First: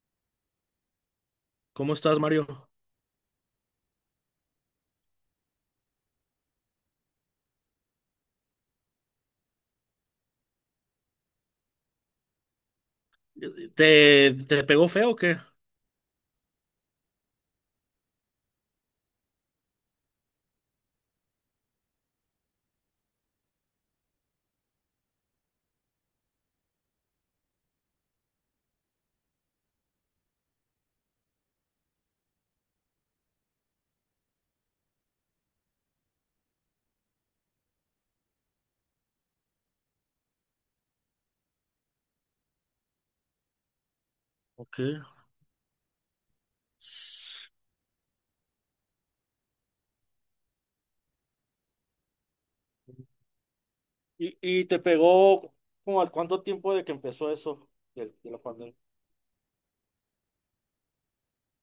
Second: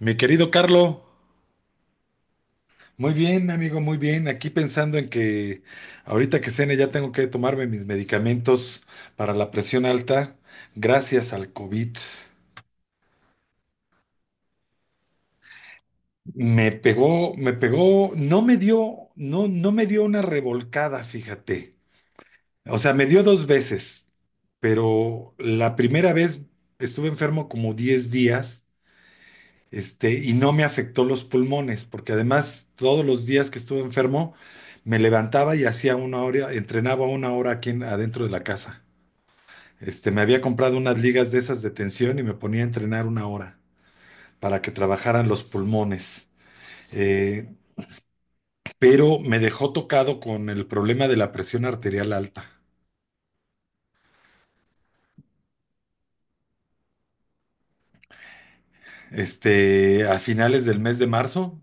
Mi querido Carlo, ¿Cómo estás, Mario? muy bien, amigo, muy bien. Aquí pensando en que ahorita que cene ya tengo que tomarme mis medicamentos para la presión alta, gracias al COVID. ¿Te pegó feo o qué? Me pegó, no me dio, no, no me dio una revolcada, fíjate. O sea, me dio dos veces, pero la primera vez estuve enfermo como 10 días y no me afectó los pulmones, porque además todos los días que estuve enfermo me levantaba y hacía una hora, entrenaba una hora aquí adentro de la casa. Me había comprado unas ligas de esas de tensión y me ponía a entrenar una hora para que Ok. trabajaran los pulmones. Eh, S- pero me dejó tocado con el problema de la presión arterial alta. ¿Y, y te pegó como al cuánto tiempo de que empezó eso, del- de la pandemia? A finales del mes de marzo,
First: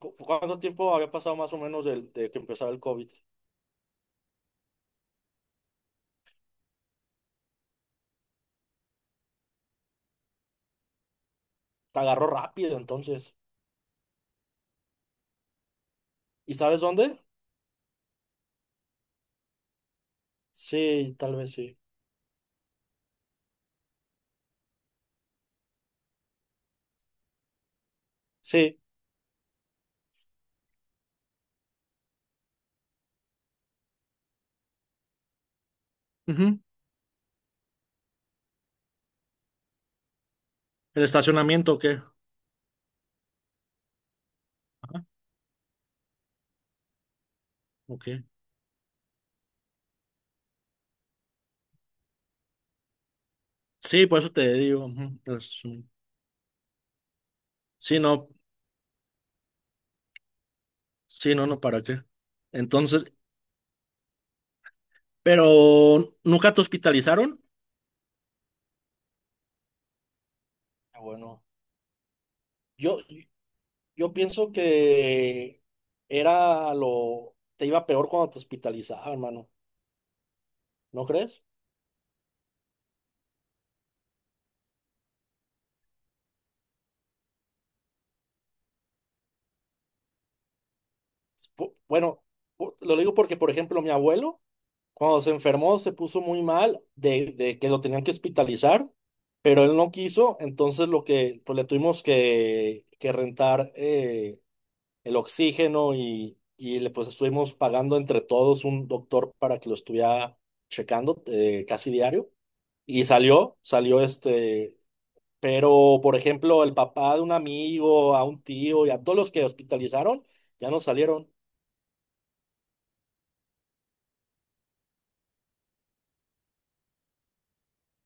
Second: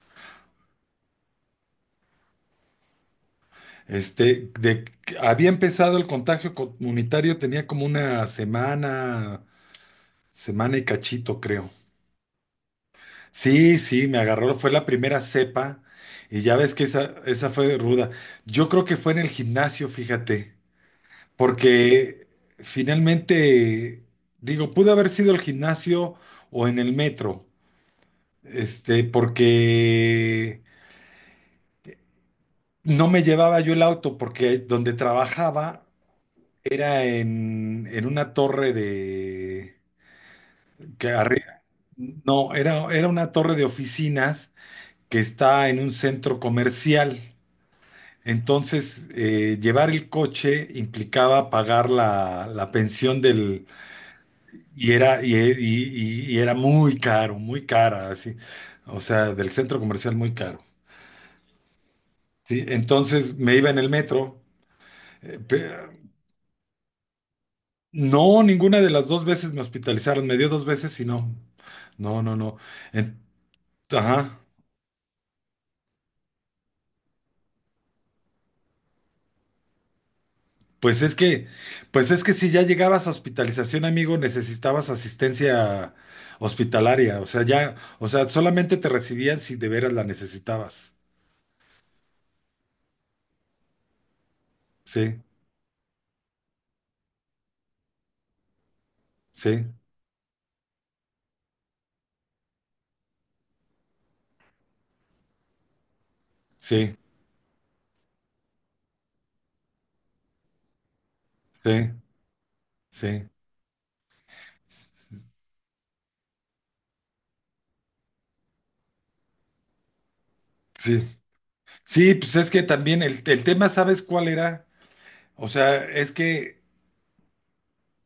¿Cu- ¿Cuánto tiempo había pasado más o menos del- de, que empezara el COVID? este, de, había empezado el contagio comunitario, tenía como una semana, semana y cachito, creo. Te agarró rápido entonces. Sí, sí, me agarró, fue la primera cepa y ¿Y ya ves sabes que dónde? esa fue ruda. Yo creo que fue en el gimnasio, fíjate, Sí, tal vez sí. porque finalmente, digo, pudo haber sido el gimnasio o en el metro, Sí, porque no me llevaba yo el auto, porque donde trabajaba ujú. era en una torre de, ¿El que arri- estacionamiento o qué? no, era una torre de oficinas que está en un centro comercial. Ok. Entonces, llevar el coche implicaba pagar la pensión del... Sí, por eso te digo. Y Ujú, era, y, y- pues, y- y era muy caro, muy sí, cara, no. así. O sea, del centro comercial muy caro. Sí, no, no, ¿para qué? ¿Sí? Entonces, Entonces me iba en el metro. eh, pe- pero ¿nunca te hospitalizaron? no, ninguna de las dos veces me hospitalizaron. Me dio dos veces Ah, y no. bueno. No, no, no. Yo, En- Yo ajá. pienso que era lo, te iba peor cuando te hospitalizaban, hermano, Pues ¿no es crees? que, pues es que si ya llegabas a hospitalización, amigo, necesitabas asistencia hospitalaria. O sea, ya, o sea, solamente te recibían si de veras la necesitabas. Pu- bueno, pu- lo digo porque, por ejemplo, mi abuelo, cuando Sí, se enfermó, se puso muy mal de que lo tenían que hospitalizar, pero sí, él no quiso, entonces lo que, pues le tuvimos que rentar el oxígeno y le sí, pues estuvimos pagando entre todos un doctor para que lo estuviera checando sí, casi diario. Y sí, salió, salió este, pero, por ejemplo, el papá de un amigo, a un tío y a todos los que hospitalizaron, ya no sí. salieron. Sí, pues es que también el tema, ¿sabes cuál era? O sea, es que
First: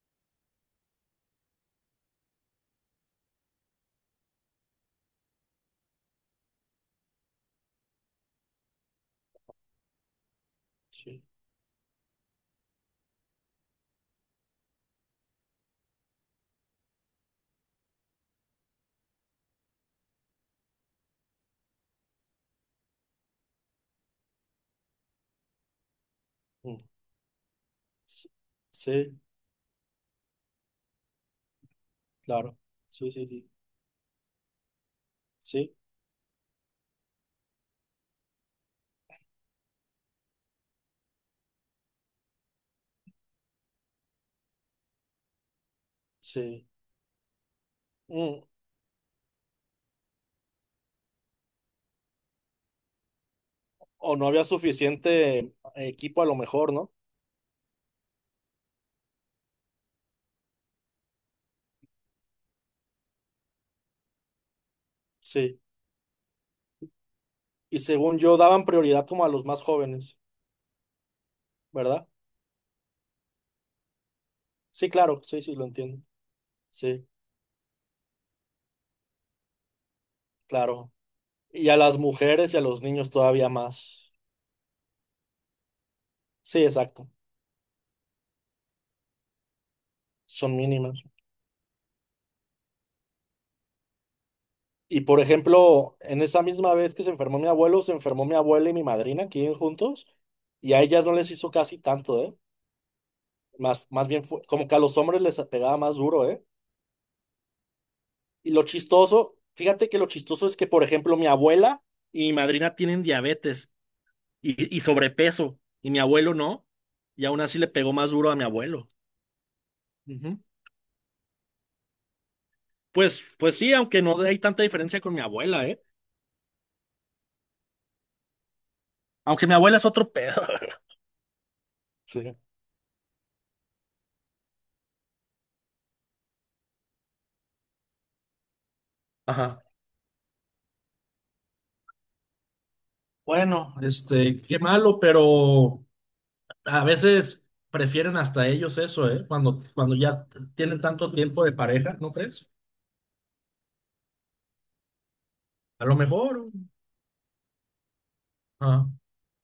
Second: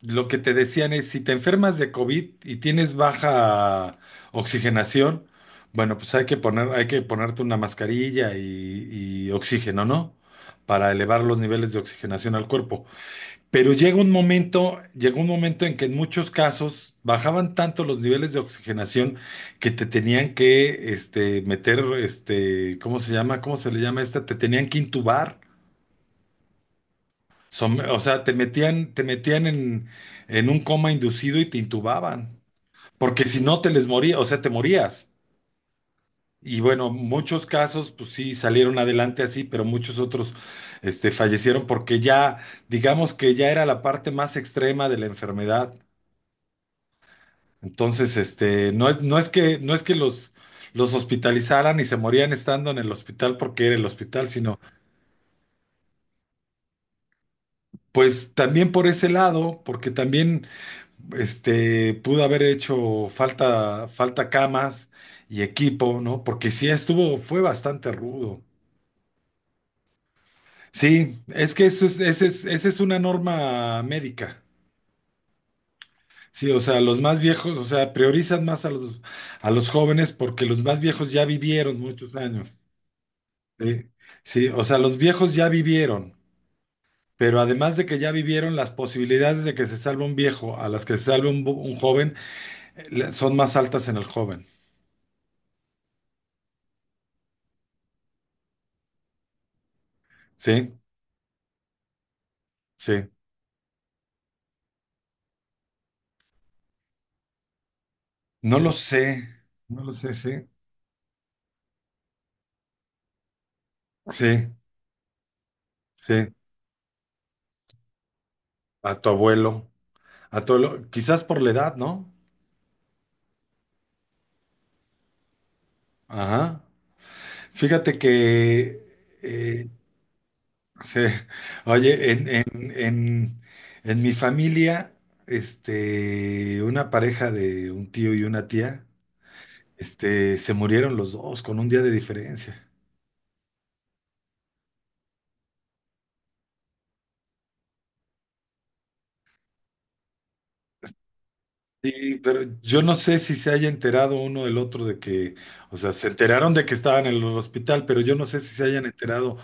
lo que te decían es, si te enfermas de COVID y tienes baja oxigenación, bueno, pues hay que poner, hay que ponerte una mascarilla y oxígeno, ¿no? Para elevar Sí. los niveles de oxigenación al cuerpo. Pero llegó un momento en que en muchos casos bajaban tanto los niveles de oxigenación que te tenían que meter, ¿cómo se llama? ¿Cómo se le llama esta? Te tenían que intubar. Mm. O sea, Sí, te sí, metían en un coma inducido y te intubaban, claro. Sí, porque sí, si sí. no te les moría, o sea, te morías. Sí, Y bueno, muchos casos, pues sí, salieron adelante así, pero muchos otros, fallecieron porque ya, digamos que ya era la parte más extrema de la enfermedad. sí. Entonces, Mm. No es que los hospitalizaran y se morían estando en el hospital porque era el O no hospital, había sino, suficiente equipo a lo mejor, ¿no? pues también por ese lado, porque también pudo haber hecho falta, falta camas y Sí. equipo, ¿no? Porque sí estuvo, fue Y bastante según yo, rudo. daban prioridad como a los más jóvenes, Sí, es que eso es, ¿verdad? ese es, esa es una norma médica. Sí, claro. Sí, sí, lo entiendo. Sí, o sea, los Sí, más viejos, o sea, priorizan más a a los jóvenes porque los más claro. viejos ya Y a vivieron las muchos mujeres años. y a los niños todavía Sí, más. sí, o sea, los viejos ya vivieron, Sí, exacto. pero además de que ya vivieron, las posibilidades de que se salve un viejo Son a las que mínimas. se salve un joven son más altas en el joven. Y por ejemplo, en esa misma vez que se enfermó mi abuelo, se enfermó mi abuela y mi madrina, que viven juntos, y Sí, a ellas no les hizo casi tanto, ¿eh? sí. Más, más bien fue como que a los hombres les pegaba más duro, ¿eh? Y No lo lo sé, chistoso, no fíjate lo que lo sé, sí, chistoso es que, por ejemplo, mi abuela y mi madrina tienen diabetes sí, y sobrepeso, y mi abuelo sí, no, y aún así le pegó más duro a mi abuelo. a tu abuelo, Ujú. a tu abuelo, quizás por la edad, ¿no? Pues, pues sí, aunque no hay tanta diferencia con mi abuela, ¿eh? Ajá. Fíjate que, Aunque mi abuela es otro pedo. sí, oye, Sí. En mi familia, una pareja de un tío y una tía, Ajá. Se murieron los dos con un día de diferencia. Bueno, este, qué malo, pero a veces prefieren hasta ellos eso, ¿eh? Cuando, cuando ya tienen tanto tiempo de pareja, ¿no Sí, pero crees? yo no sé si se haya enterado uno del otro de que, o A sea, lo se mejor, enteraron de que estaban en el hospital, pero yo no sé si se hayan ah, enterado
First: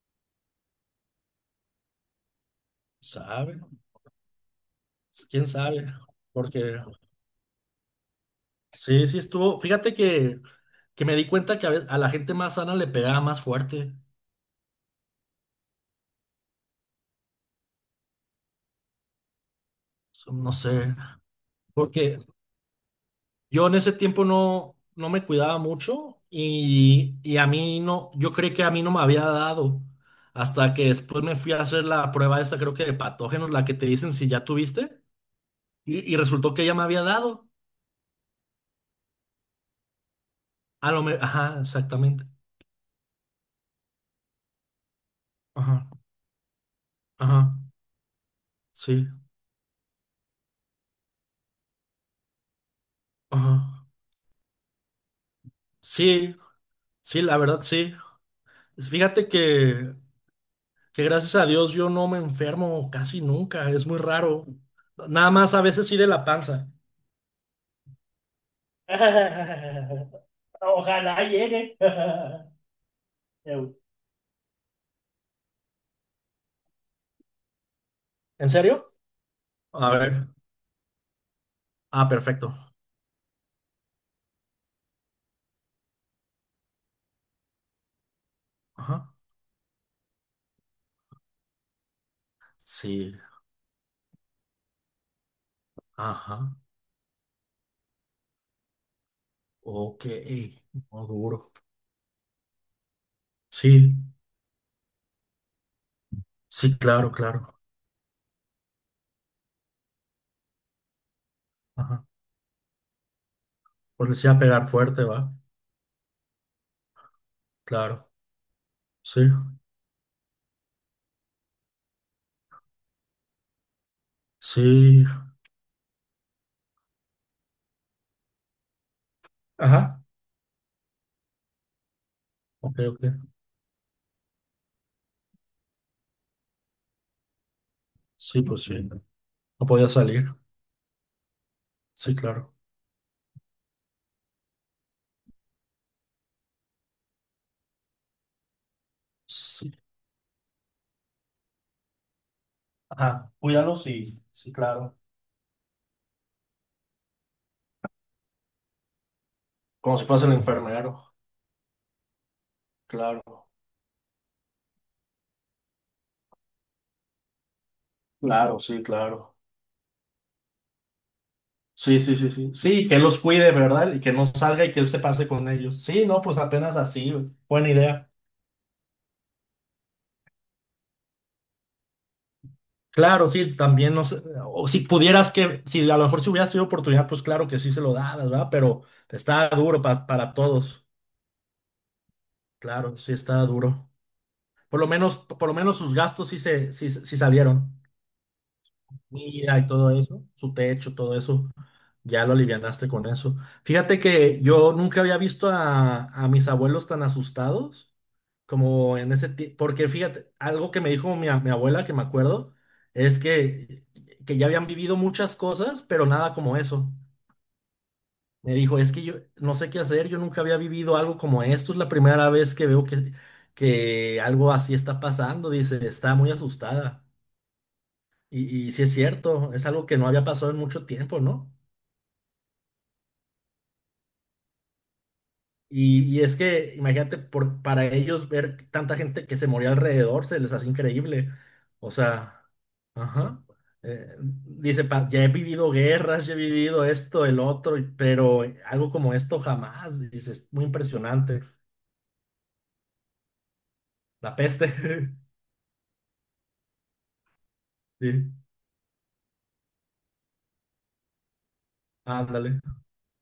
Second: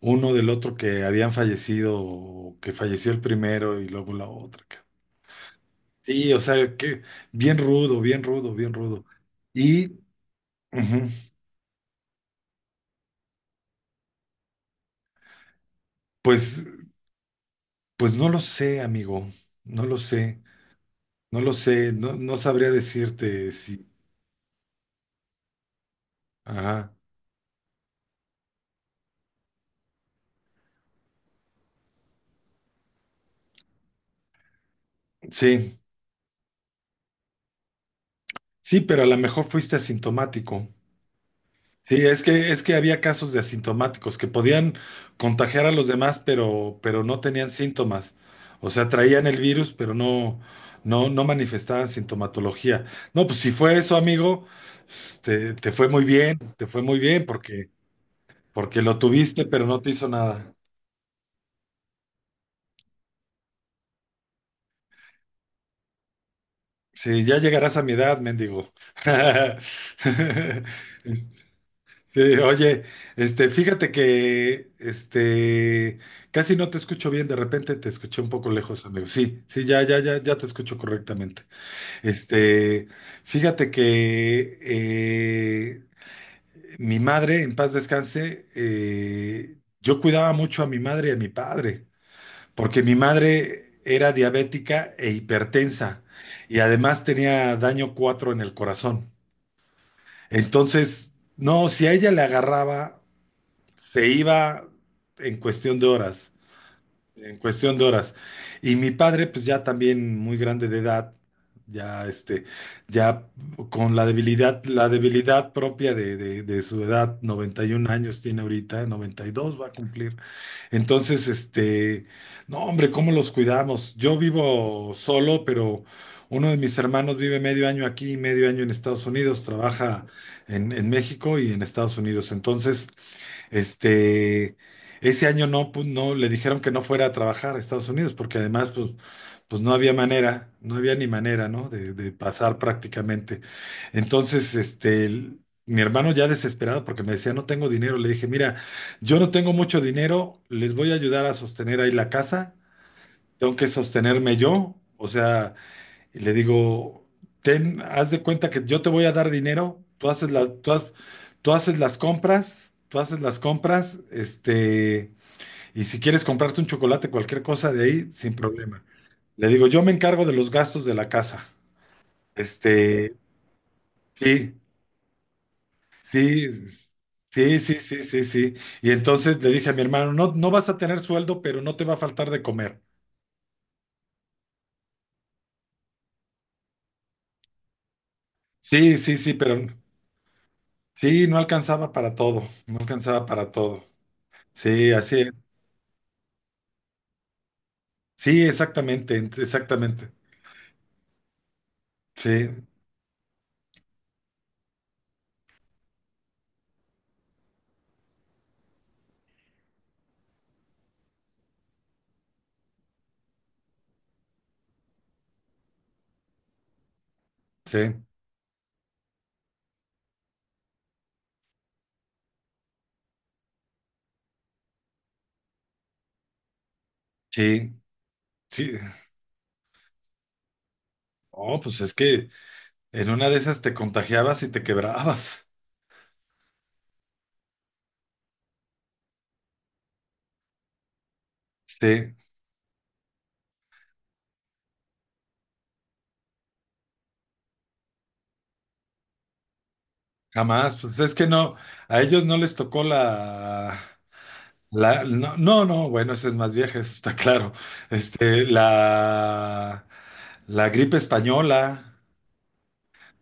uno del otro que habían fallecido, o que falleció el sabe, primero y luego la otra. Quién sabe, Sí, o sea, porque que bien rudo, bien rudo, bien rudo. sí, sí estuvo. Y Fíjate que ujú, me di cuenta que a, ve- a la gente más sana le pegaba más fuerte, pues, pues no lo sé, amigo, no lo sé, no sé, no lo sé, no, porque no sabría decirte yo en si. ese tiempo no, no me cuidaba mucho Ajá, y a mí no, yo creí que a mí no me había dado hasta que después me fui a hacer la prueba esa, creo que de patógenos, la que te dicen si ya tuviste sí, y resultó que ya me había dado. sí, pero a lo mejor fuiste asintomático. A lo me, ajá, Sí, exactamente. Es que había casos de asintomáticos que podían contagiar a los Ajá, demás, pero no tenían ajá, síntomas. O sea, sí, traían el virus, pero no, no, no manifestaban sintomatología. No, pues si fue ajá. eso, amigo, pues, te fue muy Sí, bien, te fue muy sí, bien la verdad porque, sí. porque lo Fíjate tuviste, pero no te hizo nada. que gracias a Dios yo no me enfermo casi nunca, es muy raro. Nada más a veces sí de la panza. Sí, ya llegarás a mi edad, mendigo. Ojalá Este, llegue. Sí, oye, este, Eu. fíjate que, este, casi no te escucho bien, de repente te escuché un poco ¿En lejos, serio? amigo. Sí, sí, ya, A ya, ya, ver. ya te escucho correctamente. Ah, perfecto. Este, fíjate que mi madre, en paz descanse, Ajá. Yo cuidaba mucho a mi madre y a mi padre, porque mi Sí. madre era diabética e hipertensa Ajá. y además tenía daño 4 en el corazón. Ok. No, Entonces, duro. no, si a ella le agarraba Sí. se iba en cuestión de horas, Sí, claro, en claro. cuestión de horas. Y mi padre, pues ya también muy grande de edad, Ajá. ya este, ya con Pues les a pegar la fuerte, ¿va? debilidad propia de su edad, 91 Claro. años tiene ahorita, Sí. 92 va a cumplir. Entonces, no, hombre, ¿cómo los cuidamos? Yo vivo Sí. solo, pero uno de mis hermanos vive medio año aquí y medio año en Estados Unidos, Ajá. trabaja en México y en Estados Unidos. Ok, Entonces, ok. este, ese año no, no le dijeron que no fuera a trabajar a Estados Unidos, porque Sí, pues además, sí. pues, No pues no podía había salir. manera, no había ni manera, ¿no? De Sí, claro. pasar prácticamente. Entonces, mi hermano ya desesperado, porque me decía, no tengo dinero, le dije, mira, yo no tengo Sí. mucho dinero, les voy a ayudar a sostener ahí la casa, Ajá. tengo que Cuídalo, sí. sostenerme Sí, yo, claro. o sea. Y le digo, ten, haz de cuenta que yo te voy a dar dinero, Como si fuese el enfermero. tú haces las compras, Claro. Y si quieres comprarte un chocolate, cualquier cosa de ahí, sin Claro, sí, problema. claro. Le digo, yo me encargo de los gastos de la casa. Sí, sí, sí, sí. Sí, que Este, los cuide, ¿verdad? Y que no sí, salga y que él se pase con ellos. Sí, no, pues sí, apenas así, güey. sí, Buena sí, sí, idea. sí, sí. Y entonces le dije a mi hermano, no, no vas a tener sueldo, pero no te va a faltar de comer. Claro, sí, también no sé, o si pudieras que, si a lo mejor si hubieras tenido oportunidad, pues claro que sí se lo dabas, ¿verdad? Pero Sí, sí, sí, está pero duro pa- para todos. sí, no alcanzaba para todo, no Claro, sí alcanzaba está para todo. duro. Sí, así es. Por lo menos sus gastos sí se, sí, sí salieron. Sí, exactamente, Mira y todo exactamente. eso, su techo, todo eso. Ya lo Sí, alivianaste con eso. Fíjate que yo nunca había visto a mis abuelos tan asustados como en ese tiempo. Porque fíjate, algo que me dijo mi, a- mi abuela, que me acuerdo, es que ya habían vivido muchas cosas, pero nada como eso. sí, Me dijo, es que yo no sé qué hacer, yo nunca había vivido algo como esto, es la primera vez que veo que algo así está pasando. Dice, está muy asustada. sí, Y sí. sí es cierto, es algo que no había pasado en mucho tiempo, ¿no? Oh, pues es que en una de esas te contagiabas y te quebrabas. Y es que, imagínate, por, para ellos ver tanta gente que se moría alrededor se les hace increíble. O Sí, sea, ajá. Dice, "Pa- ya he vivido guerras, ya he vivido esto, el otro, y- pero algo como esto jamás. Dice, es muy jamás. Pues es que impresionante. no, a ellos no les tocó la, La peste. la, no, no, no, bueno, ese es más vieja, eso está claro. Sí, Este, la, la gripe española, ándale.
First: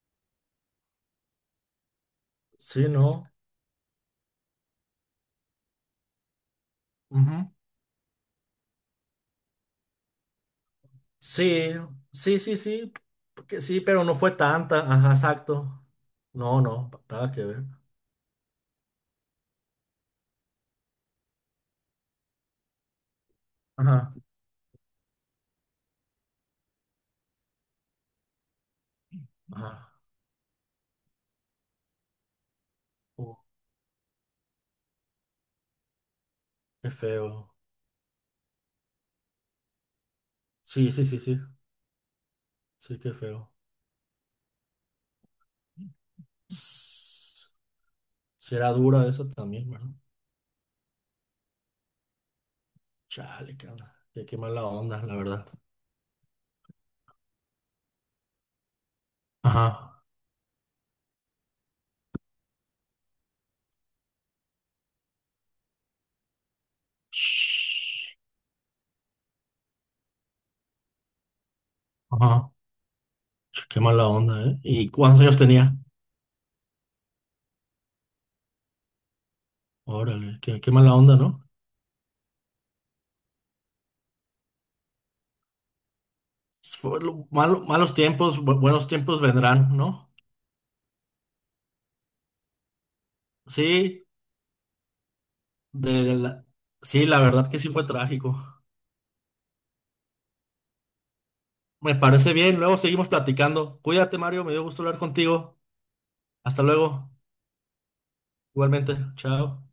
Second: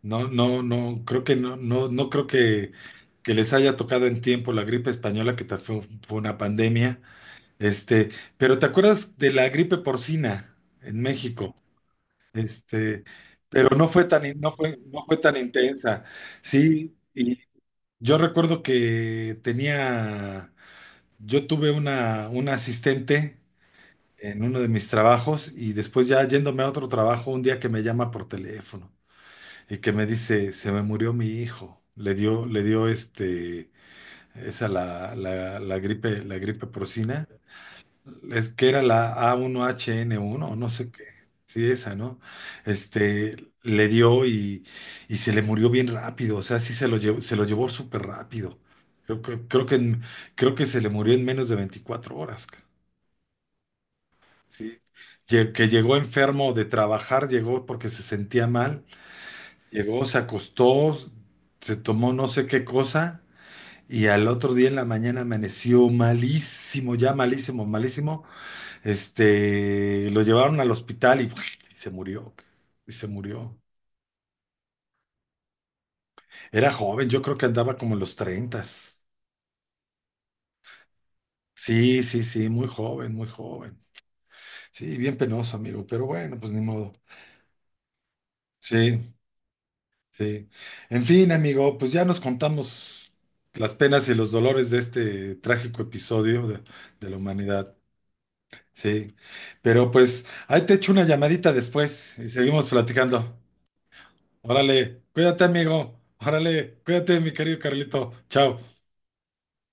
no, no, no, creo que no, no, no creo Sí, ¿no? que les haya tocado en tiempo la gripe española, fue fue una pandemia. Ujú. Este, pero ¿te acuerdas de la gripe porcina en México? Sí, sí, sí, sí. Este, Porque pero sí, no fue pero no tan, fue no fue, tanta. no Ajá, fue tan exacto. intensa. No, no, Sí, nada y que ver. yo recuerdo yo tuve una asistente Ajá, en uno de mis trabajos y después ya yéndome a otro trabajo, un día que me llama por teléfono y que ajá. me dice, se me murió mi hijo. Le dio Uh, esa la gripe qué porcina. feo. Es que era la A1HN1, no sé Sí, qué, sí, sí, sí. sí, esa, ¿no? Sí, qué feo. Le dio y se le murió bien rápido, o sea, sí se lo Ss, llevó súper rápido. será dura eso Creo también, que, ¿verdad? Creo que se le murió en menos de 24 horas, Chale, cabrón. Qué, qué mala ¿sí? onda, la verdad. Que llegó enfermo de trabajar, llegó porque se sentía mal, Ajá. llegó, se acostó, se tomó no sé qué cosa. Y al otro día en la mañana amaneció malísimo, ya malísimo, Shhh. malísimo, lo llevaron al hospital y, se murió, Ajá. y se murió. Ch, qué mala onda, ¿eh? ¿Y cuántos años tenía? Era joven, yo creo que andaba como en los treintas. Órale, qué, qué mala onda, ¿no? Sí, sí, sí, muy joven, muy joven. Sí, bien penoso, amigo, pero bueno, pues ni modo. Fue lo- malo- malos tiempos, bu- buenos Sí, tiempos vendrán, ¿no? sí. En fin, amigo, pues ya nos contamos las Sí, penas y los dolores de este trágico de episodio la, sí, de la la verdad que sí humanidad. fue trágico. Sí, pero pues ahí te echo una llamadita Me después y parece bien, seguimos luego seguimos platicando. platicando. Cuídate, Mario, me dio gusto hablar Órale, cuídate, contigo. amigo. Hasta Órale, luego, cuídate, mi querido Carlito. Chao. igualmente, chao.